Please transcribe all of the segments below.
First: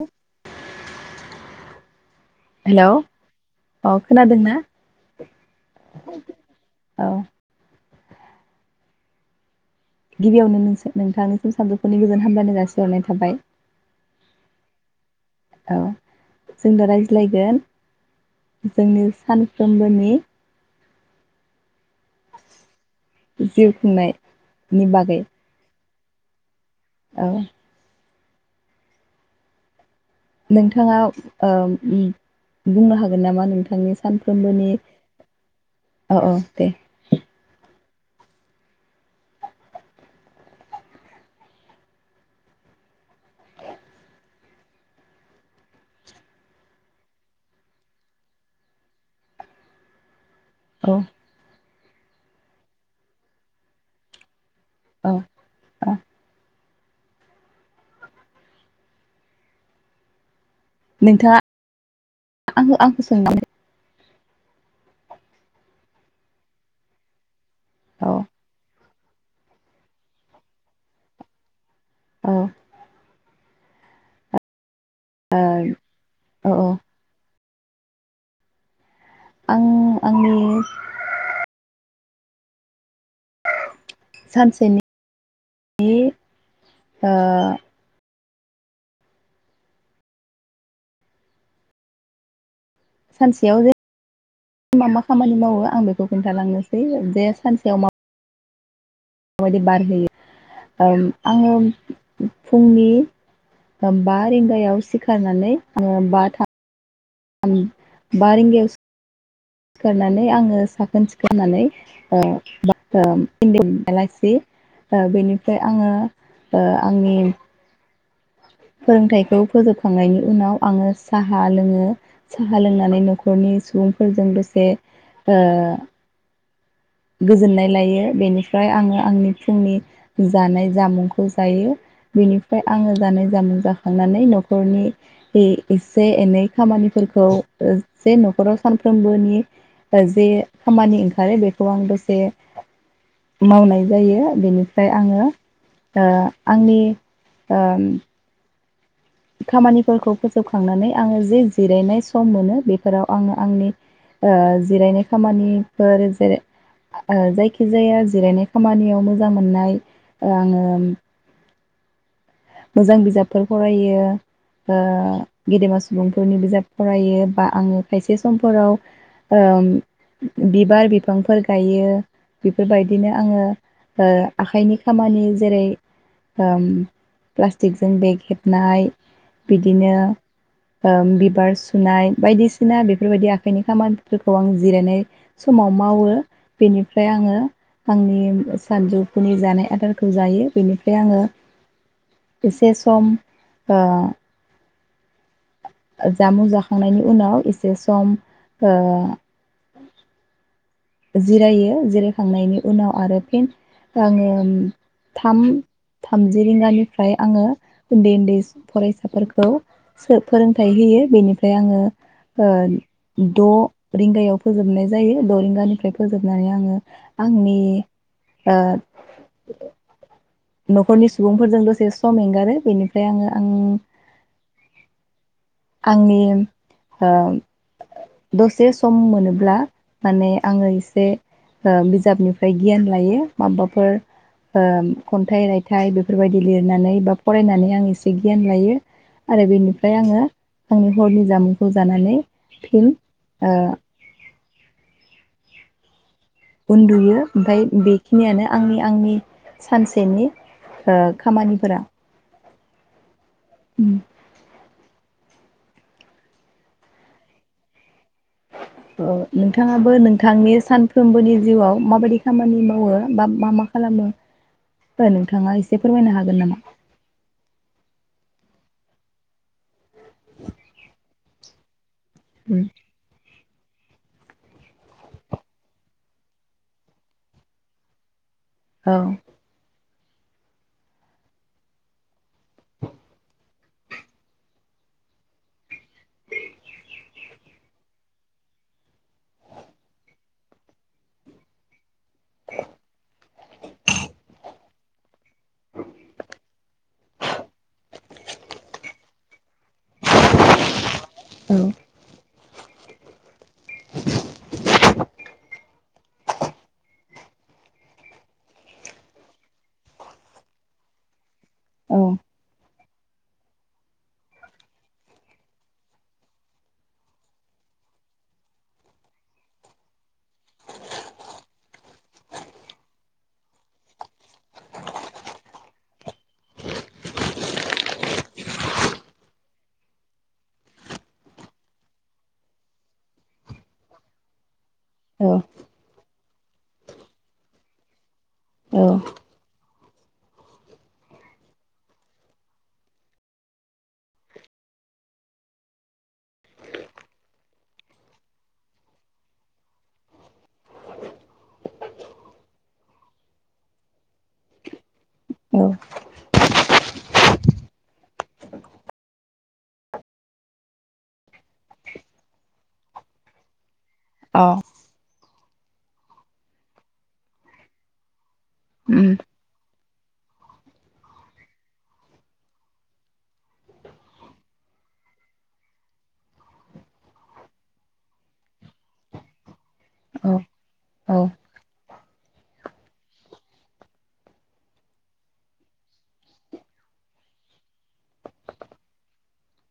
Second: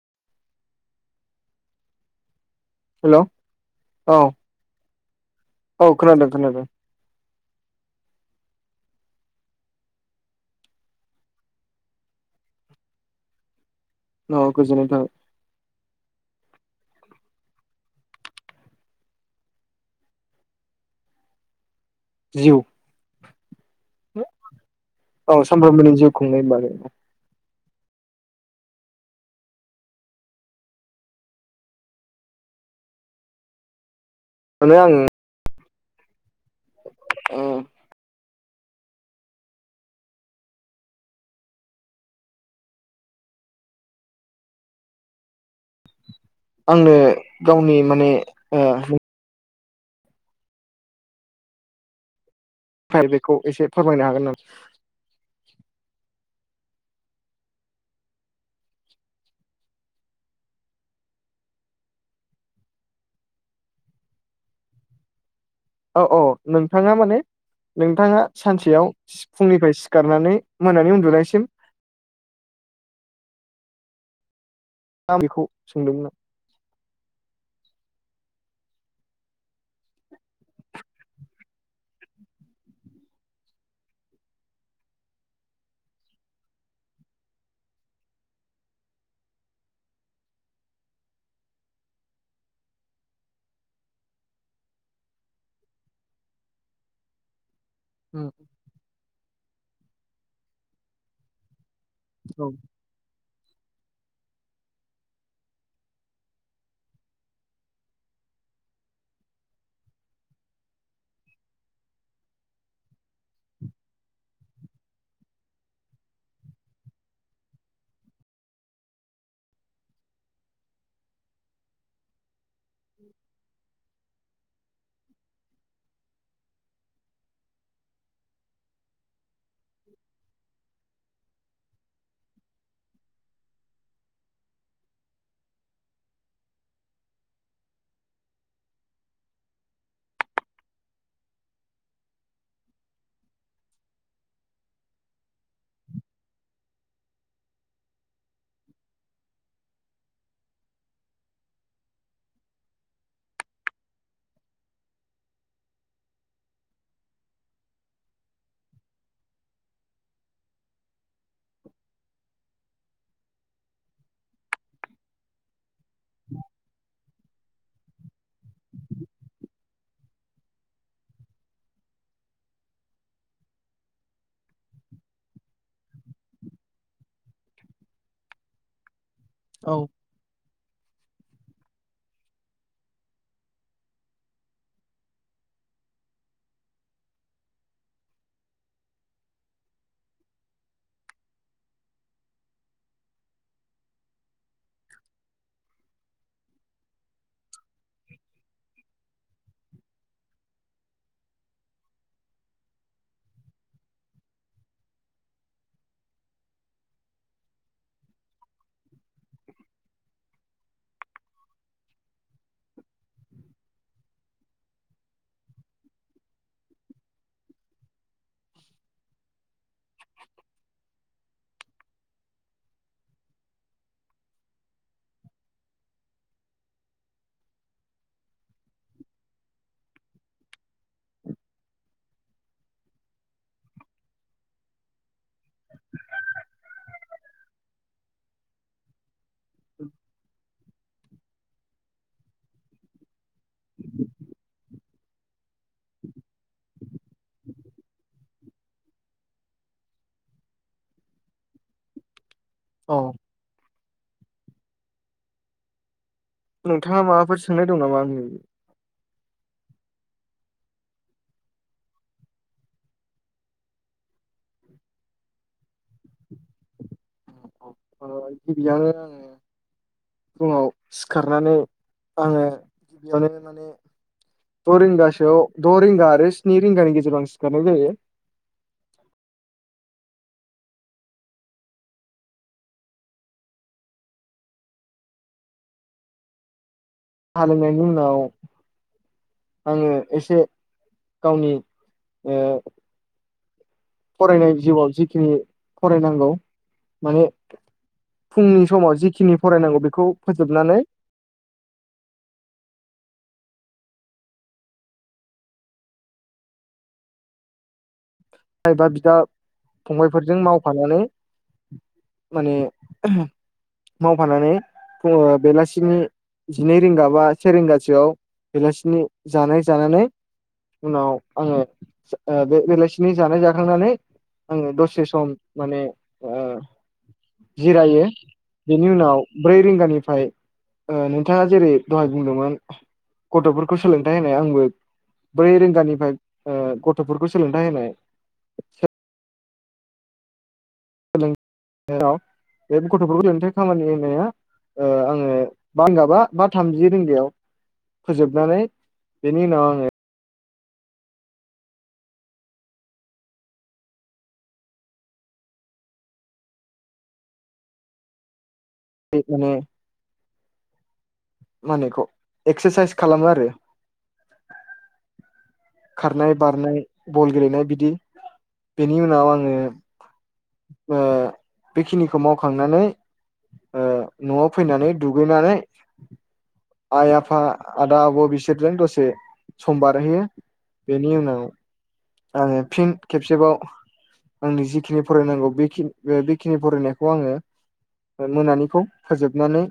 [unintelligible] Hello hello औ अ खोनादों ना? औ खोनादों खोनादों। गिबियावनो नों नोंथांनिसिम सानजुफुनि गोजोन हामबलायनाय जासिहरनाय थाबाय। न गोजोननाय थाबाय। जोंनो रायज्लायगोन जोंनि सानफ्रोमबोनि जिउ जिउ खुंनायनि बागै औ सामफ्रामबोनि जिउ खुंनाय बागै। औ नोंथाङा ओ बुंनो हागोन नामा नोंथांनि सानफ्रोमबोनि माने आं औ औ दे ओ आंनो गावनि माने ओ औ फाइल बेखौ एसे फोरमायनो हागोन नामा? औ अ नोंथाङा आंखो आंखो होन्नानै औ औ नोंथाङा माने औ नोंथाङा सानसेयाव सि फुंनिफ्राय सिखारनानै मोनानि उनदुनायसिम औ आं बेखौ सोंदोंमोन आं। औ औ आं आंनि सानसेनि ओ सानसेयाव जे मा मा खामानि मावो आं बेखौ खोनथालांनोसै जे सानसेयाव ओम बादि बार होयो ओम आङो औ फुंनि बा रिंगायाव सिखारनानै आङो बा थाम बा रिंगायाव सिखारनानै आङो साखोन-सिखोन होननानै ओ इणडयान आलासि बेनिफ्राय आङो ओ आंनि फोरोंथाइखौ फोजोबखांनायनि उनाव आङो साहा लोङो। साहा लोंनानै न'खरनि सुबुंफोरजों बे से ओ गोजोननाय लायो बेनिफ्राय आङो आंनि फुंनि जानाय जामुंखौ जायो बिनिफ्राय आङो जानाय जामुं जाखांनानै न'खरनि इसे एनै खामानिफोरखौ जे न'खराव सानफ्रोमबोनि जे खामानि ओंखारो बे खौ आं दसे मावनाय जायो बेनिफ्राय आङो ओ आंनि ओ खामानिफोरखौ फोजोबखांनानै आङो जे जिरायनाय सम मोनो बेफोराव आङो आंनि ओ जिरायनाय खामानिफोर जेरै जायखिजाया जिरायनाय खामानियाव मोजां मोननाय ओ आङो मोजां बिजाबफोर फरायो ओ गेदेमा सु सुबुंफोरनि बिजाब फरायो बा आङो खायसे समफोराव ओम बिबार बिफांफोर गायो बेफोरबायदिनो आङो ओ आखाइनि खामानि जेरै ओम प्लास्टिकजों बेग हेबनाय औ बिदिनो ओम बिबार सुनाय बायदिसिना बेफोरबायदि आखाइनि खामानिफोरखौ आं जिरायनाय समाव मावो बेनिफ्राय आङो आंनि सानजौफुनि जानाय आदारखौ जायो बेनिफ्राय आङो एसे सम ओ जामुं जाखांनायनि उनाव एसे सम ओ जिरायो जिरायखांनायनि उनाव आरो फिन आङो थाम थामजि रिंगानिफ्राय आङो उन्दै उन्दै फरायसाफोरखौ फोरोंथाइ होयो बेनिफ्राय आङो ओ द' रिंगायाव फोजोबनाय जायो द' रिंगानि फ्राय फोजोबनानै आङो आंनि ओ न'खरनि सुबुंफोरजों दसे सम एंगारो बेनिफ्राय आङो आं आंनि ओ दसे सम मोनोब्ला माने आङो एसे ओ बिजाबनिफ्राय गियान लायो माबाफोर ओ खन्थाइ रायथाइ बेफोरबायदि लिरनानै बा फरायनानै आं एसे गियान लायो। आरो बेनिफ्राय आङो आंनि हरनि जामुंखौ जानानै फिन ओ उन्दुयो ओमफ्राय बेखिनियानो आंनि आंनि सानसेनि ओ खामानिफोरा। औ उम नोंथाङा माबाफोर सोंनाय दं नामा आंनि? ओ नोंथाङाबो नोंथांनि सानफ्रोमबोनि जिउआव माबायदि खामानि मावो बा मा मा खालामो नोंथाङा एसे फोरमायनो हागोन नामा? ओ गिबियावनो आङो फुङाव सि खारनानै आङो गिबियावनो माने द' रिंगासोआव द' रिंगा आरो स्नि रिंगानि गेजेराव आं सिखारनाय जायो। औ हालेवनायनि उनाव आङो एसे गावनि ओ दे फरायनाय जिउआव जिखिनि फरायनांगौ माने फुंनि समाव जिखिनि फरायनांगौ बेखौ फोजोबनानै औ बिफा एबा बिदा फंबायफोरजों मावफानानै औ माने मावफानानै बेलासिनि जिनै रिंगा बा से रिंगासोआव बेलासिनि जानाय जानानै उनाव आङो ओ बे बेलासि नि जानाय जाखांनानै आङो दसे सम माने ओ जिरायो बेनि उनाव ब्रै रिंगानिफ्राय ओ नोंथाङा जेरै दहाय बुंदोंमोन गथ'फोरखौ सोलोंथाइ होनाय आंबो औ ब्रै रिंगानिफ्राय ओ गथ'फोरखौ सोलोंथाइ होनाय औ सोलोंथाइ बे गथ' सोलोंथाइ खामानि होनाया ओ आङो बा रिंगा बा बा थामजि रिंगायाव फोजोबनानै बेनि उनाव आङो औ बे माने मा होनो एखौ एक्सारसाइस खालामो आरो। औ खारनाय बारनाय बल गेलेनाय बिदि, बेनि उनाव आङो बेखिनिखौ मावखांनानै न'आव फैनानै दुगैनानै आइ आफा आदा आब' बिसोरजों दसे सम बारहैयो। औ बेनि उनाव आङो फिन खेबसेबाव आंनि जिखिनि फरायनांगौ‌बेखिनि फरायनायखौ आङो मोनानिखौ फोजोबनानै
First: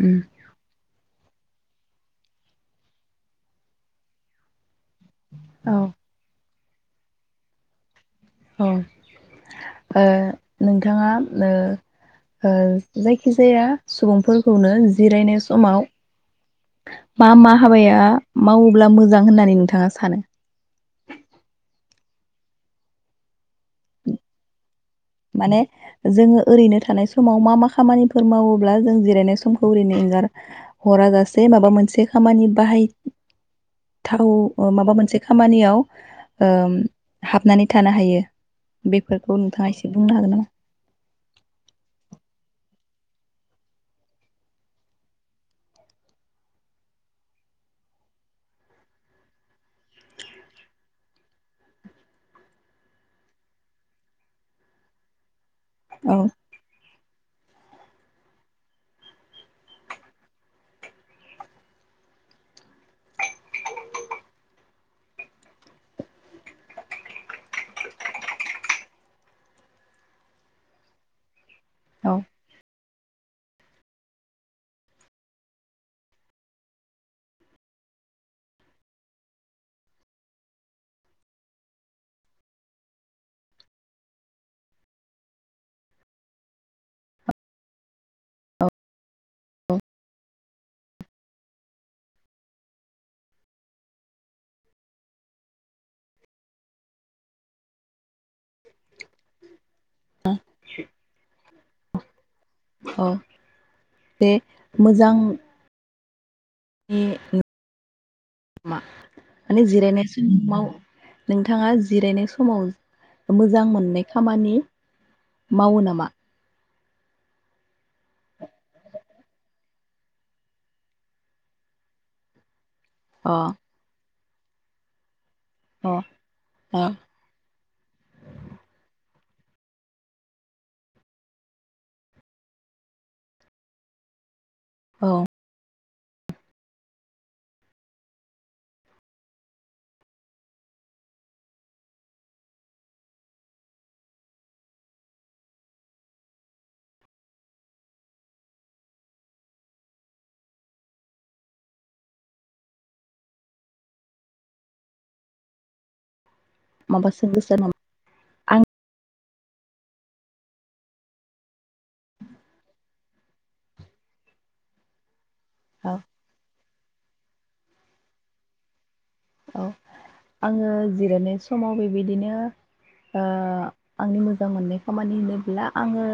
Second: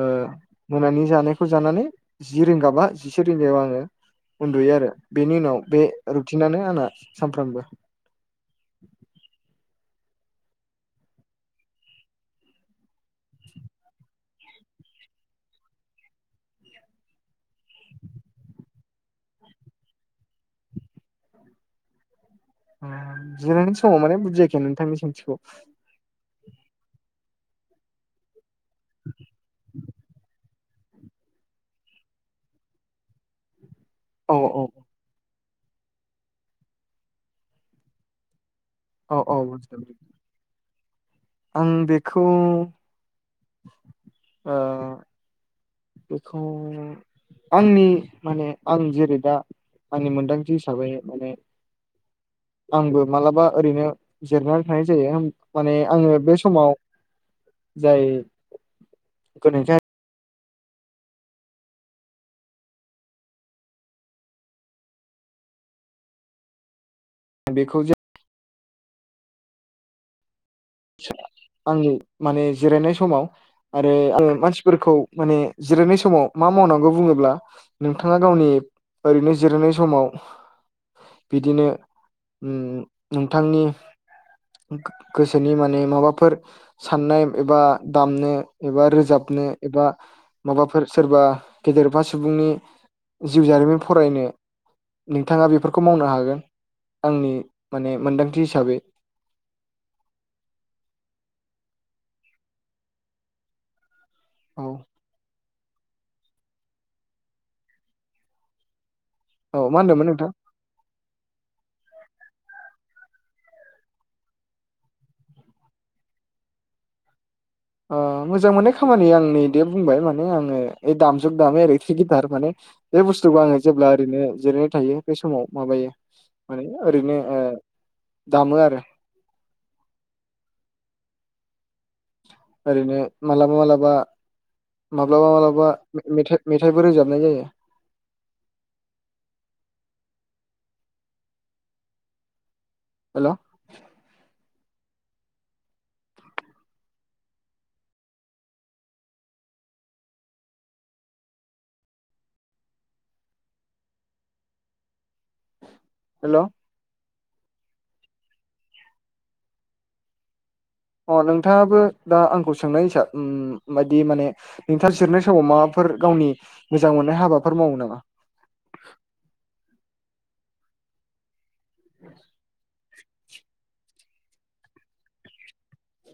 ओ मोनानि जानायखौ जानानै जि रिंगा बा जिसे रिंगायाव आङो उन्दुयो आरो। बेनि उनाव बे औ रुथिनानो आंना सानफ्रामबो अ ओ नोंथाङा ओ जायखिजाया सुबुंफोरखौनो जिरायनाय समाव मा मा हाबाया मावोब्ला मोजां होननानै नोंथाङा सानो? ओ जिरानाय समाव माने बुजिखै नोंथांनि सोंथिखौ माने जोङो ओरैनो थानाय सम समाव मा मा खामानिफोर मावो? अब्ला जों जिरायनाय समखौ ओरैनो एंगार हराजासे माबा मोनसे खामानि बाहाय थाव औ औ माबा मोनसे खामानियाव ओ हाबनानै थानो हायो। औ बेफोरखौ औ [inaudible] नोंथाङा [inaudible] आं बेखौ ओ बेखौ आंनि माने आं जेरै दा आंनि मोनदांथि हिसाबै मानि आंबो मालाबा ओरैनो जिरनानै थानाय जायो माने औ आङो बे समाव जायो [inaudible] बेखौ जों आ [inaudible] आंनि औ मानि जिरायनाय समाव आरो आं मानसिफोरखौ माने जिरायनाय समाव मा मावनांगौ बुङोब्ला नोंथाङा गावनि ओरैनो जिरायनाय समाव बिदिनो उम नोंथांनि गोसो नि माने माबाफोर साननाय एबा दामनो एबा रोजाबनो एबा माबाफोर सोरबा गेदेरफा सुबुंनि जिउ जारिमिन फरायनो नोंथांआ बेफोरखौ मावनो हागोन आंनि माने मोन्दांथि हिसाबै औ [inaudible] बे औ मोजां [unintelligible] औ माने मा जिरायनाय होनदोंमोन नोंथां सम आव नोंथाङा जिरायनाय समाव मोजां मोननाय खामानि मावो नामा ओ मोजां मोननाय खामानि आंनि दे बुंबाय माने आङो ओ दामजुग दामो ओरैथ्रि गिटार माने बे अ बुस्थुखौ आङो जेब्ला ओरैनो जिरायनाय थायो बे समाव माबायो अ माने ओरैनो ओ दामो आरो ओरैनो मालाबा मालाबा औ माब्लाबा मालाबा मेथाइ-मेथाइबो रोजाबनाय जायो हेल' हेल' माबा [unintelligible] अ नोंथाङाबो दा आंखौ सोंनाय हिसाब ओ बायदि माने नोंथां सिरनो समाव माबाफोर औ गावनि मोजां मोननाय हाबाफोर मावो नामा औ आङो जिरायनाय समाव बेबायदिनो ओ आंनि मोजां मोननाय खामानि होनोब्ला आङो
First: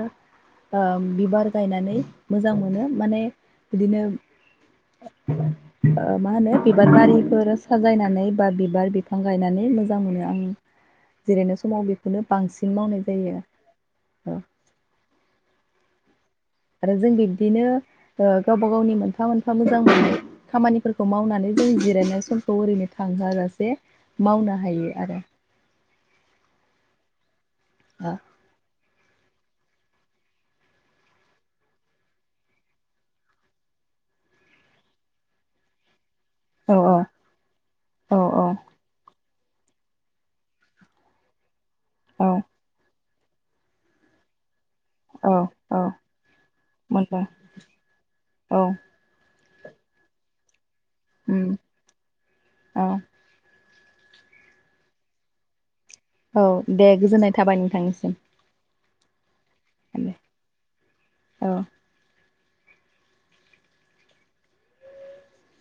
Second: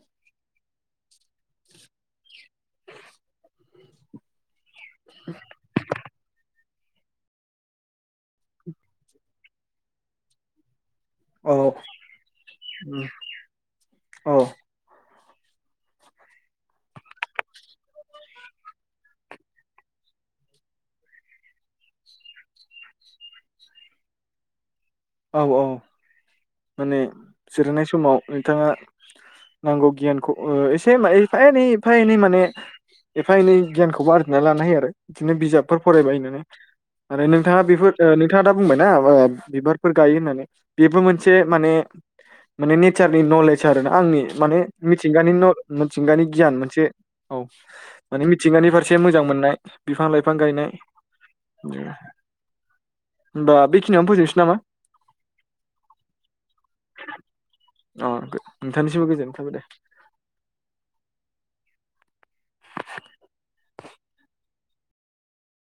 ओ बिबार गायनानै मोजां मोनो माने बिदिनो ओ मा होनो बिबार बारिफोर साजायनानै बा बिबार बिफां गायनानै मोजां मोनो आङो जिरायनाय औ समाव बेखौनो बांसिन मावनाय औ जायो आरो औ आरो जों बिब्दिनो ओ गावबा गावनि मोनफा मोनफा मोजां खामानिफोरखौ मावनानै जों जिरायनाय समखौ ओरैनो थांहोआजासे मावनो हायो आरो औ औ माने जिरनाय समाव नोंथाङा नांगौ गियानखौ एसे एफा एनै एफा एनै माने एफा एनै गियानखौबो आरजिनानै लानो हायो आरो बिदिनो बिजाबफोर फरायबायनो ओ औ आरो नोंथाङा बेफोर औ नोंथाङा दा बुंबायना। बिबार फोर गायो होननानै बेबो मोनसे माने औ माने टिचार नि नलेज आरो ना आंनि माने औ मिथिंगानि न औ मिथिंगानि गियान मोनसे मोनदों औ माने औ मिथिंगानि फारसे मोजां मोननाय बिफां लाइफां गायनाय उम औ दा बि बिखियावनो फोजोबसै नामा? औ दे गोजोननाय थाबाय नोंथांनिसिम। नोंथांनिनसिबो गोजोननाय थाबाय दे औ